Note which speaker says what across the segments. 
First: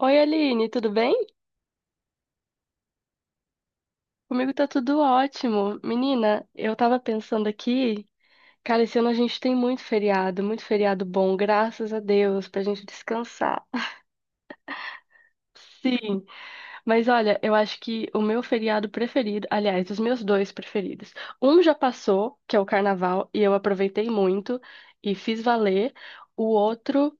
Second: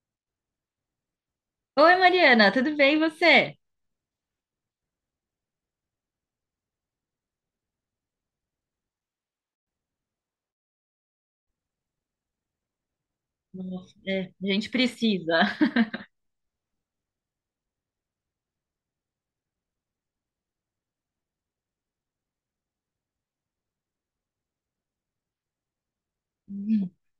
Speaker 1: Oi, Aline, tudo bem?
Speaker 2: Oi, Mariana, tudo bem e você?
Speaker 1: Comigo tá tudo ótimo. Menina, eu tava pensando aqui, cara, esse ano a gente tem muito feriado bom, graças a Deus, pra gente descansar.
Speaker 2: Nossa, é, a gente precisa.
Speaker 1: Sim, mas olha, eu acho que o meu feriado preferido, aliás, os meus dois preferidos. Um já passou, que é o carnaval, e eu aproveitei muito e fiz valer. O outro,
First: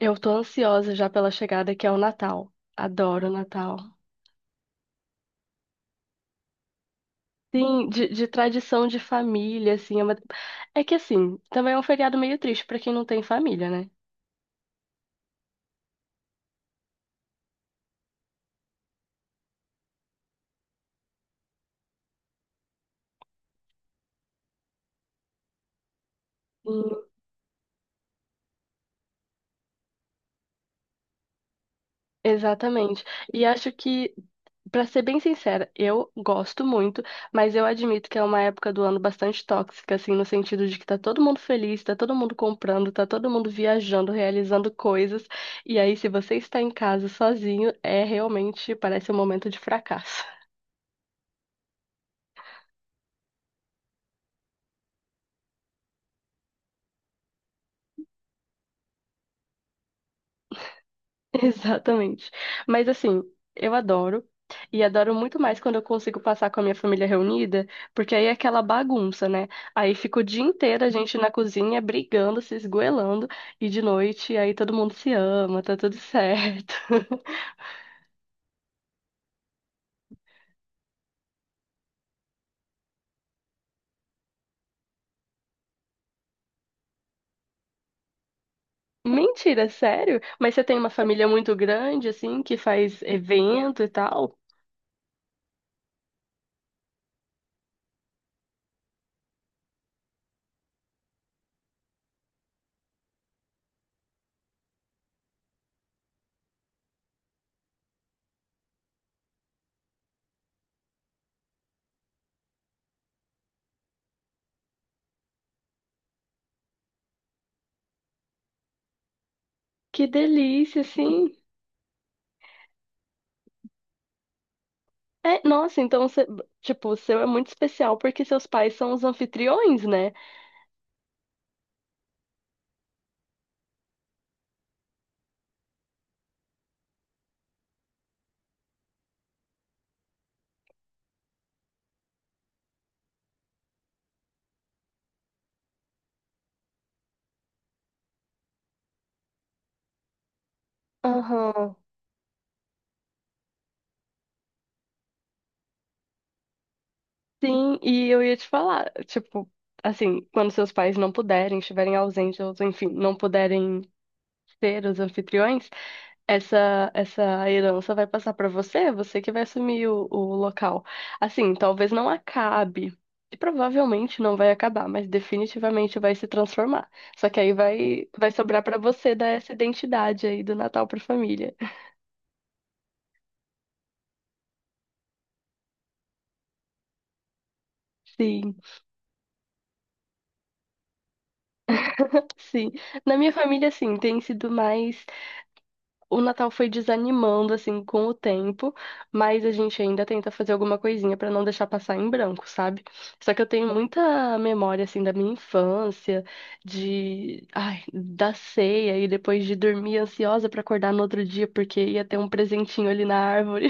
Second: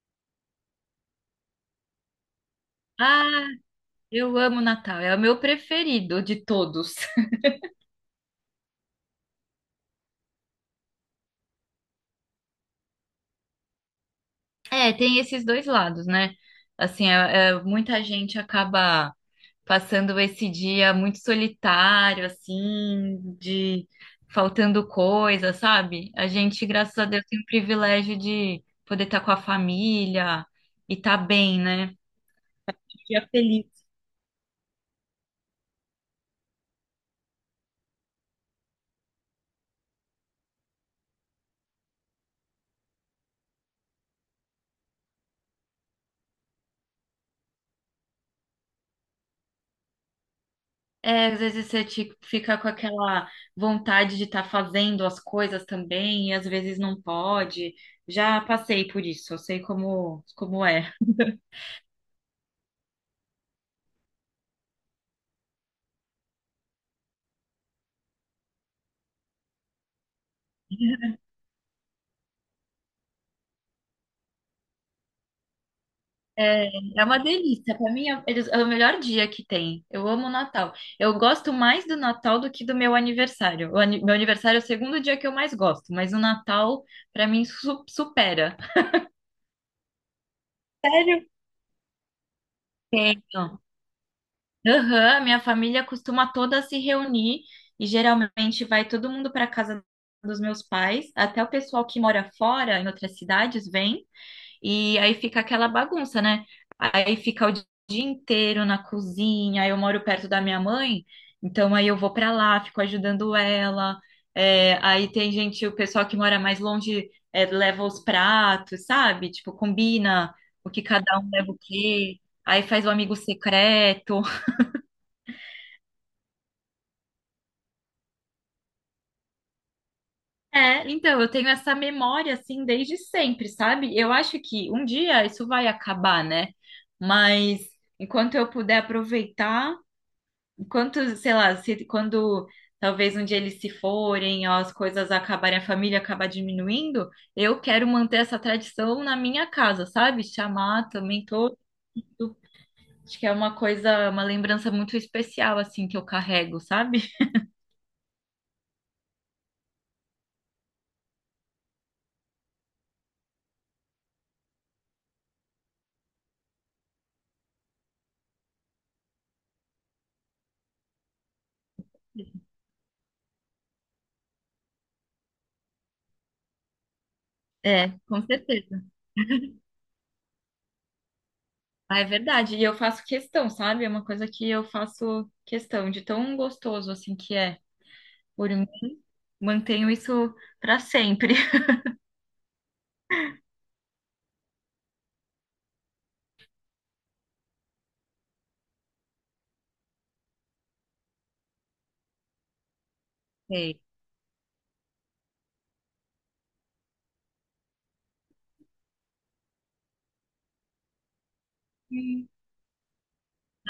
Speaker 1: eu tô ansiosa já pela chegada, que é o Natal. Adoro o
Speaker 2: Ah,
Speaker 1: Natal.
Speaker 2: eu amo Natal, é o meu preferido de todos.
Speaker 1: Sim, de tradição de família, assim. É, uma... é que, assim, também é um feriado meio triste pra quem não tem família, né?
Speaker 2: É, tem esses dois lados, né? Assim, muita gente acaba passando esse dia muito solitário, assim, de faltando coisa, sabe? A gente,
Speaker 1: Sim,
Speaker 2: graças a Deus, tem o privilégio de poder estar com a família e estar bem, né?
Speaker 1: exatamente.
Speaker 2: Dia
Speaker 1: E acho
Speaker 2: feliz.
Speaker 1: que, pra ser bem sincera, eu gosto muito, mas eu admito que é uma época do ano bastante tóxica, assim, no sentido de que tá todo mundo feliz, tá todo mundo comprando, tá todo mundo viajando, realizando coisas. E aí, se você está em casa sozinho, é realmente, parece um momento de fracasso.
Speaker 2: É, às vezes você fica com aquela vontade de estar fazendo as coisas também, e às vezes não pode. Já passei por isso, eu sei como, como é.
Speaker 1: Exatamente. Mas assim, eu adoro. E adoro muito mais quando eu consigo passar com a minha família reunida, porque aí é aquela bagunça, né? Aí fica o dia inteiro a gente na cozinha brigando, se esgoelando, e de noite aí todo mundo se ama, tá tudo
Speaker 2: É,
Speaker 1: certo.
Speaker 2: é uma delícia. Para mim é, é o melhor dia que tem. Eu amo o Natal. Eu gosto mais do Natal do que do meu aniversário. Meu aniversário é o segundo dia que eu mais gosto, mas o Natal, para mim, supera.
Speaker 1: Mentira, sério? Mas você tem uma
Speaker 2: Sério?
Speaker 1: família muito grande, assim, que faz
Speaker 2: Tenho.
Speaker 1: evento e tal?
Speaker 2: Aham, minha família costuma toda se reunir e geralmente vai todo mundo para casa dos meus pais, até o pessoal que mora fora, em outras cidades, vem e aí fica aquela bagunça, né? Aí fica o dia inteiro na cozinha. Eu moro perto da minha mãe, então aí eu vou para lá, fico ajudando ela. É, aí tem gente, o pessoal que mora mais longe, é, leva os pratos, sabe? Tipo,
Speaker 1: Que
Speaker 2: combina o
Speaker 1: delícia,
Speaker 2: que cada
Speaker 1: assim.
Speaker 2: um leva o quê. Aí faz o amigo secreto.
Speaker 1: É, nossa, então, você, tipo, o seu é muito especial porque seus pais são os anfitriões, né?
Speaker 2: É, então, eu tenho essa memória assim desde sempre, sabe? Eu acho que um dia isso vai acabar, né? Mas enquanto eu puder aproveitar, enquanto, sei lá, se, quando talvez um dia eles se forem, ou as coisas acabarem, a família acabar diminuindo, eu quero manter essa tradição na minha casa, sabe? Chamar também todo.
Speaker 1: Aham.
Speaker 2: Acho que é uma coisa, uma lembrança muito especial, assim, que eu carrego, sabe?
Speaker 1: Sim, e eu ia te falar, tipo, assim, quando seus pais não puderem, estiverem ausentes, ou enfim, não puderem ser os anfitriões, essa herança vai passar para você, você que vai assumir o local. Assim, talvez não acabe, e provavelmente não vai acabar, mas definitivamente vai se transformar. Só que aí
Speaker 2: É,
Speaker 1: vai
Speaker 2: com
Speaker 1: vai sobrar para
Speaker 2: certeza.
Speaker 1: você dar essa identidade aí do Natal para família.
Speaker 2: Ah, é verdade. E eu faço questão, sabe? É uma coisa que eu faço questão de tão gostoso assim que é. Por
Speaker 1: Sim,
Speaker 2: mim, mantenho isso para sempre.
Speaker 1: sim. Na minha família, assim, tem sido mais o Natal foi desanimando assim com o tempo, mas a gente ainda tenta fazer alguma coisinha pra não deixar passar em branco, sabe? Só que eu tenho
Speaker 2: Sei.
Speaker 1: muita memória assim da minha infância, de ai, da ceia e depois de dormir ansiosa pra acordar no outro dia porque ia ter um
Speaker 2: Hum.
Speaker 1: presentinho ali na árvore.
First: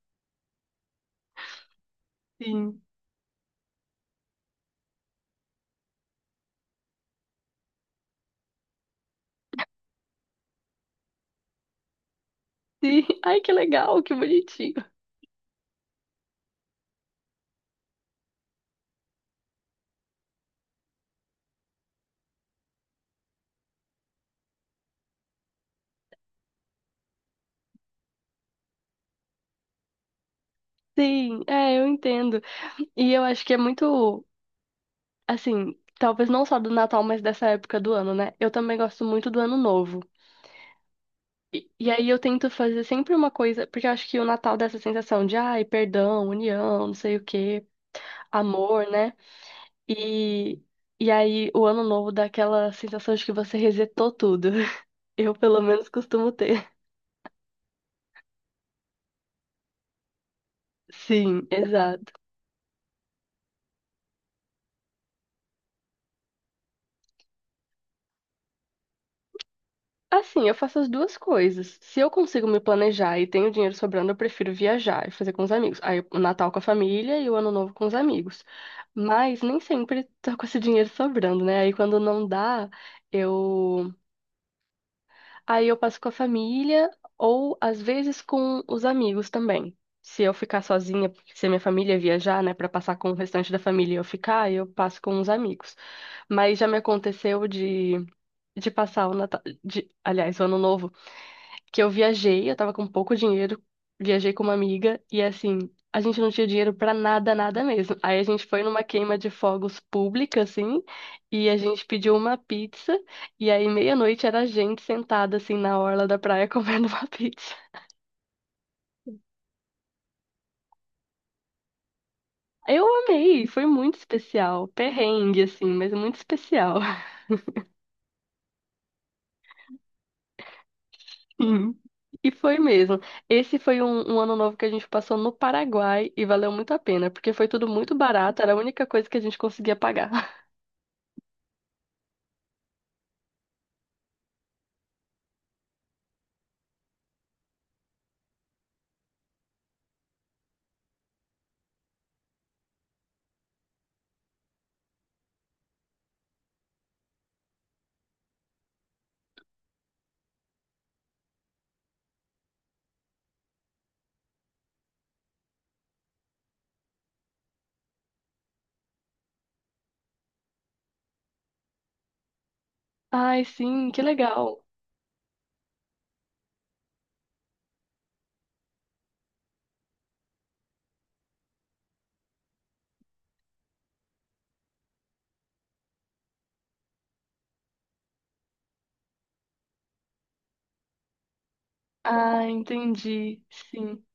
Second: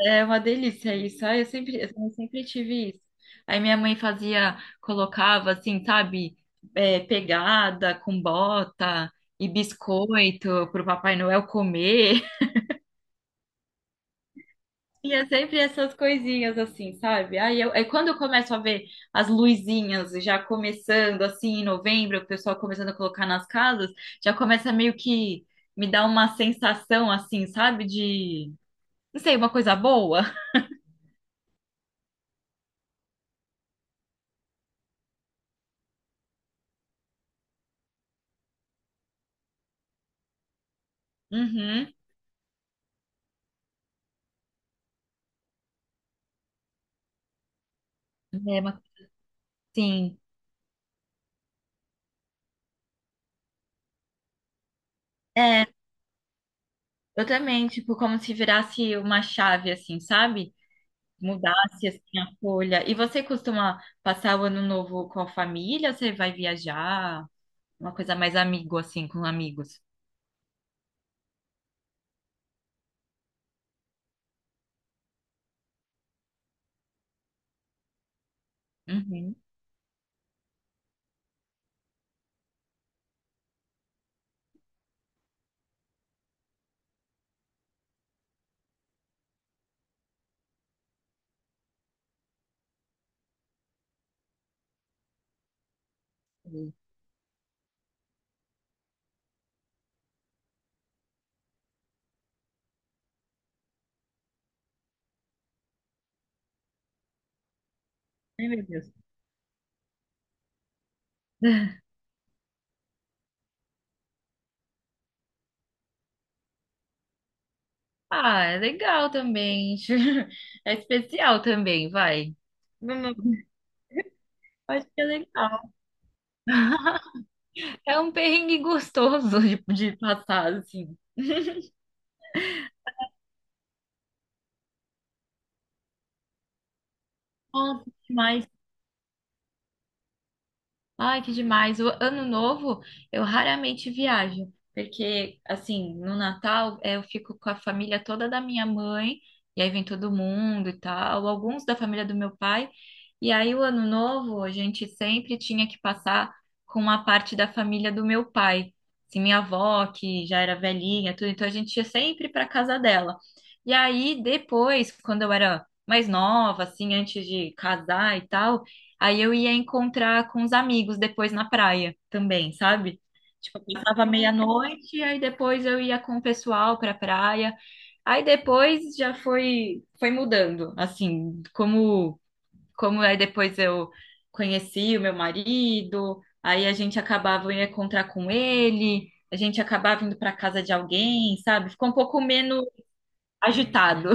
Speaker 2: É uma delícia isso. Ah, eu sempre, eu também sempre
Speaker 1: Sim.
Speaker 2: tive isso. Aí minha mãe fazia, colocava assim, sabe, é, pegada com bota e biscoito pro Papai Noel comer.
Speaker 1: Sim. Ai, que legal, que bonitinho.
Speaker 2: E é sempre essas coisinhas assim, sabe? Aí eu, é quando eu começo a ver as luzinhas já começando assim em novembro, o pessoal começando a colocar nas casas, já começa meio que me dar uma sensação assim, sabe? De, não sei, uma coisa boa.
Speaker 1: Sim, é, eu entendo. E eu acho que é muito, assim, talvez não só do Natal, mas dessa época do ano, né? Eu também gosto muito do Ano Novo. E
Speaker 2: Uhum.
Speaker 1: aí eu tento fazer sempre uma coisa, porque eu acho que o Natal dá essa sensação de, ai, perdão, união, não sei o quê,
Speaker 2: É,
Speaker 1: amor,
Speaker 2: mas,
Speaker 1: né?
Speaker 2: sim.
Speaker 1: E, e aí o Ano Novo dá aquela sensação de que você resetou tudo. Eu, pelo
Speaker 2: É,
Speaker 1: menos, costumo ter.
Speaker 2: eu também, tipo, como se virasse uma chave assim, sabe?
Speaker 1: Sim,
Speaker 2: Mudasse
Speaker 1: exato.
Speaker 2: assim a folha. E você costuma passar o ano novo com a família? Ou você vai viajar? Uma coisa mais amigo assim, com amigos?
Speaker 1: Assim, eu faço as duas coisas. Se eu consigo me planejar e tenho dinheiro sobrando, eu prefiro viajar e fazer com os amigos. Aí o Natal com a família e o Ano Novo com os amigos.
Speaker 2: Uhum.
Speaker 1: Mas nem sempre tô com esse dinheiro sobrando, né? Aí quando não dá, eu aí eu passo com a família ou às vezes com os amigos também. Se eu ficar sozinha, porque se a minha família viajar, né, para passar com o restante da família e eu ficar, eu passo com os amigos. Mas já
Speaker 2: Sim.
Speaker 1: me aconteceu de passar o Natal, de, aliás, o Ano Novo que eu viajei, eu tava com pouco dinheiro, viajei com uma amiga e assim, a gente não tinha dinheiro pra nada, nada mesmo. Aí a gente
Speaker 2: Ai,
Speaker 1: foi
Speaker 2: meu
Speaker 1: numa
Speaker 2: Deus.
Speaker 1: queima de fogos pública, assim, e a gente pediu uma pizza, e aí meia-noite era a gente sentada assim na orla da praia comendo uma pizza.
Speaker 2: Ah, é legal também. É especial também, vai.
Speaker 1: Eu
Speaker 2: Vamos-
Speaker 1: amei, foi muito especial,
Speaker 2: Acho que é
Speaker 1: perrengue
Speaker 2: legal.
Speaker 1: assim, mas muito especial.
Speaker 2: É um perrengue gostoso de passar, assim.
Speaker 1: Sim. E foi mesmo. Esse foi um ano novo que a gente passou no Paraguai e valeu muito a pena, porque foi tudo
Speaker 2: Nossa,
Speaker 1: muito barato,
Speaker 2: demais.
Speaker 1: era a única coisa que a gente conseguia pagar.
Speaker 2: Ai, que demais. O ano novo eu raramente viajo, porque assim, no Natal eh, eu fico com a família toda da minha mãe, e aí vem todo mundo e tal, alguns da família do meu pai. E aí o ano novo a gente sempre tinha que passar com uma parte da família do meu pai. Assim, minha avó, que já era velhinha, tudo, então a gente ia sempre para casa dela. E aí depois, quando eu era mais nova, assim, antes de casar e tal, aí eu ia encontrar com os amigos depois na praia também, sabe?
Speaker 1: Ai,
Speaker 2: Tipo, eu
Speaker 1: sim, que
Speaker 2: passava
Speaker 1: legal.
Speaker 2: meia-noite, aí depois eu ia com o pessoal pra praia. Aí depois já foi mudando, assim, como aí depois eu conheci o meu marido, aí a gente acabava eu ia encontrar com ele, a gente acabava indo pra casa de alguém, sabe? Ficou um pouco
Speaker 1: Ah,
Speaker 2: menos
Speaker 1: entendi. Sim.
Speaker 2: agitado.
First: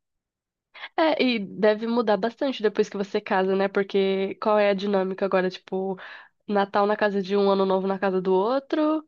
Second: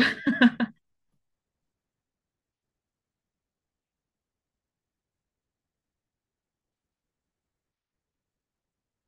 Speaker 1: É, e deve mudar bastante depois que você casa, né? Porque qual é a dinâmica agora? Tipo, Natal na casa de um, Ano Novo na casa do outro.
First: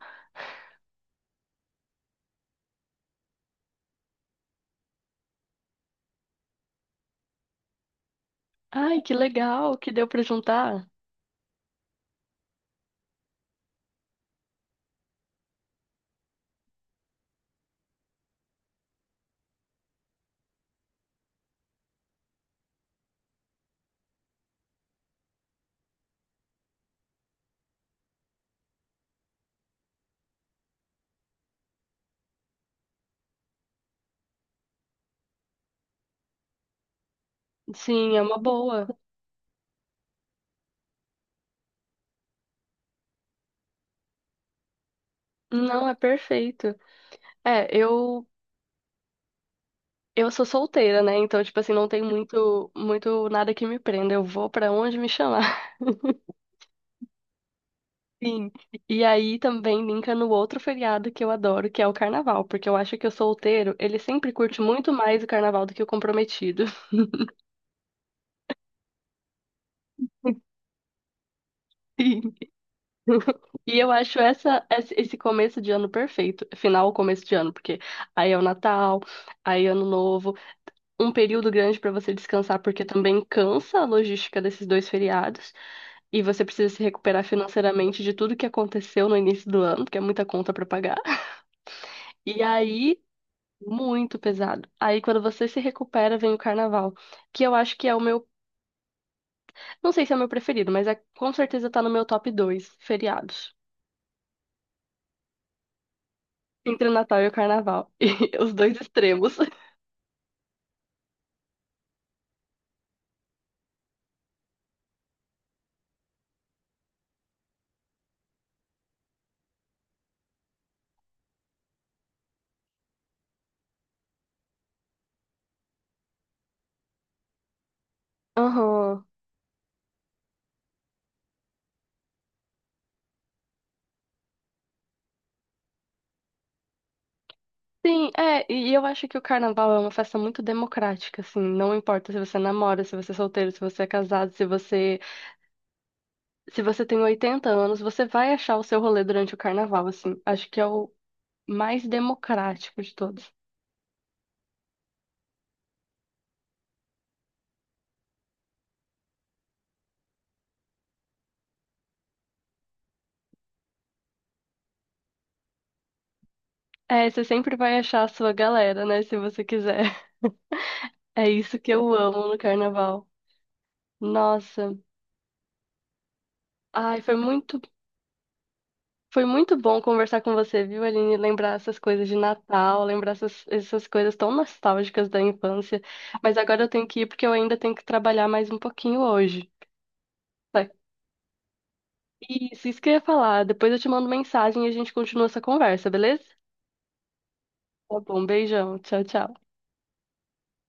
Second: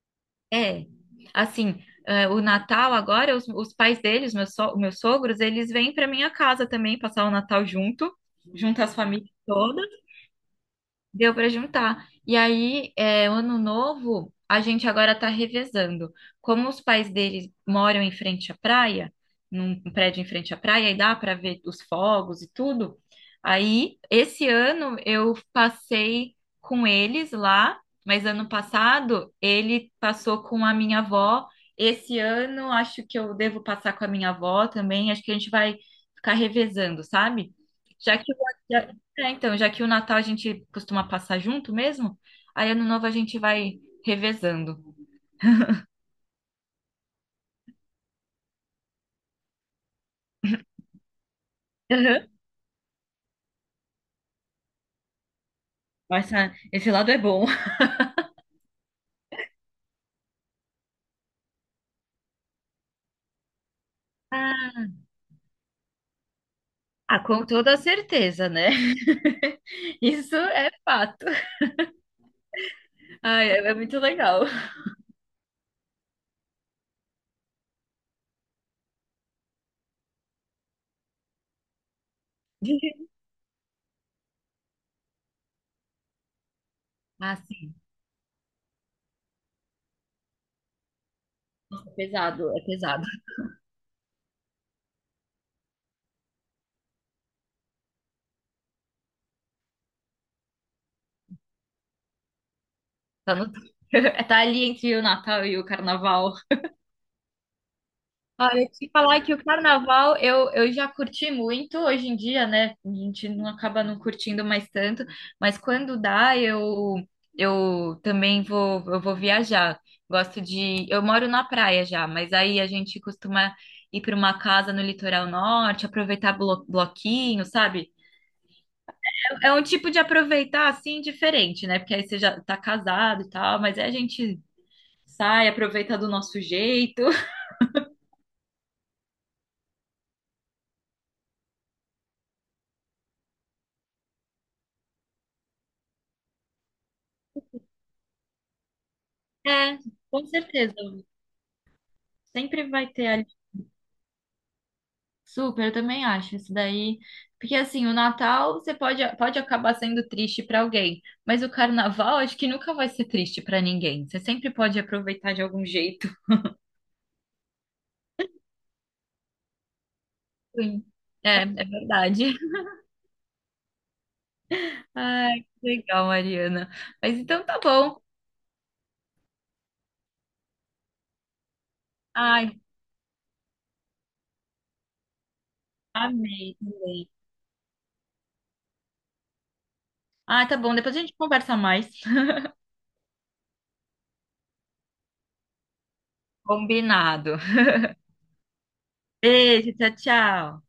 Speaker 2: É, assim, eh, o Natal agora, os pais deles, meus, meus sogros, eles vêm para minha casa também passar o Natal junto, junto às
Speaker 1: Ai, que
Speaker 2: famílias
Speaker 1: legal
Speaker 2: todas.
Speaker 1: que deu pra juntar.
Speaker 2: Deu para juntar. E aí, é, o ano novo, a gente agora está revezando. Como os pais deles moram em frente à praia, num prédio em frente à praia, e dá para ver os fogos e tudo. Aí, esse ano eu passei com eles lá, mas ano passado ele passou com a minha avó. Esse ano acho que eu devo passar com a minha avó também. Acho que a gente vai ficar revezando, sabe?
Speaker 1: Sim,
Speaker 2: Já
Speaker 1: é
Speaker 2: que
Speaker 1: uma boa.
Speaker 2: é, então, já que o Natal a gente costuma passar junto mesmo, aí ano novo a gente vai revezando.
Speaker 1: Não, é perfeito. É, eu sou solteira, né? Então, tipo assim, não tem
Speaker 2: Aham.
Speaker 1: muito muito nada que me prenda. Eu vou pra onde me chamar.
Speaker 2: Esse lado é bom.
Speaker 1: Sim, e aí também linka no outro feriado que eu adoro, que é o carnaval, porque eu acho que o solteiro, ele sempre curte muito mais o carnaval do que o comprometido.
Speaker 2: Ah, com toda certeza, né? Isso é fato.
Speaker 1: Sim.
Speaker 2: Ai, é, é
Speaker 1: E eu
Speaker 2: muito
Speaker 1: acho
Speaker 2: legal.
Speaker 1: essa, esse começo de ano perfeito, final, ou começo de ano, porque aí é o Natal, aí é Ano Novo, um período grande para você descansar, porque também cansa a logística desses dois feriados, e você precisa se recuperar
Speaker 2: Ah, sim,
Speaker 1: financeiramente de tudo que aconteceu no início do ano, porque é muita conta para pagar.
Speaker 2: é
Speaker 1: E
Speaker 2: pesado, é
Speaker 1: aí
Speaker 2: pesado.
Speaker 1: muito pesado. Aí quando você se recupera, vem o carnaval, que eu acho que é o meu, não sei se é o meu preferido, mas é com certeza tá no meu top 2.
Speaker 2: Tá no...
Speaker 1: Feriados.
Speaker 2: Tá ali entre o Natal e o Carnaval.
Speaker 1: Entre o Natal e o carnaval. E os
Speaker 2: Olha,
Speaker 1: dois
Speaker 2: te falar
Speaker 1: extremos.
Speaker 2: que o carnaval eu já curti muito hoje em dia, né? A gente não acaba não curtindo mais tanto, mas quando dá, eu também vou viajar. Gosto de, eu moro na praia já, mas aí a gente costuma ir para uma casa no litoral norte, aproveitar bloquinho, sabe?
Speaker 1: Aham.
Speaker 2: É, é um tipo de aproveitar assim diferente, né? Porque aí você já tá casado e tal, mas aí a gente sai, aproveita do nosso jeito.
Speaker 1: Sim, é, e eu acho que o carnaval é uma festa muito democrática, assim, não importa se você namora, se você é solteiro, se você é casado, se você, se você tem 80 anos, você vai achar o seu rolê durante o
Speaker 2: É,
Speaker 1: carnaval, assim.
Speaker 2: com
Speaker 1: Acho que é
Speaker 2: certeza.
Speaker 1: o mais
Speaker 2: Sempre
Speaker 1: democrático
Speaker 2: vai
Speaker 1: de
Speaker 2: ter
Speaker 1: todos.
Speaker 2: super, eu também acho isso daí. Porque assim, o Natal você pode, pode acabar sendo triste para alguém, mas o Carnaval acho que nunca vai ser triste para ninguém. Você sempre pode aproveitar de algum jeito.
Speaker 1: É, você sempre vai achar a sua galera, né? Se você quiser.
Speaker 2: Sim.
Speaker 1: É
Speaker 2: É, é
Speaker 1: isso que eu amo
Speaker 2: verdade.
Speaker 1: no carnaval. Nossa.
Speaker 2: Ai, que legal, Mariana.
Speaker 1: Ai,
Speaker 2: Mas então tá bom.
Speaker 1: foi muito bom conversar com você, viu, Aline? Lembrar essas coisas de
Speaker 2: Ai,
Speaker 1: Natal, lembrar essas, essas coisas tão nostálgicas da infância. Mas
Speaker 2: amei
Speaker 1: agora eu tenho que ir
Speaker 2: também.
Speaker 1: porque eu ainda tenho que trabalhar mais um pouquinho hoje.
Speaker 2: Ah, tá
Speaker 1: Tá?
Speaker 2: bom. Depois a gente conversa mais.
Speaker 1: Isso que eu ia falar. Depois eu te mando mensagem e a gente continua essa conversa, beleza?
Speaker 2: Combinado.
Speaker 1: Tá bom, beijão. Tchau, tchau.
Speaker 2: Beijo, tchau, tchau.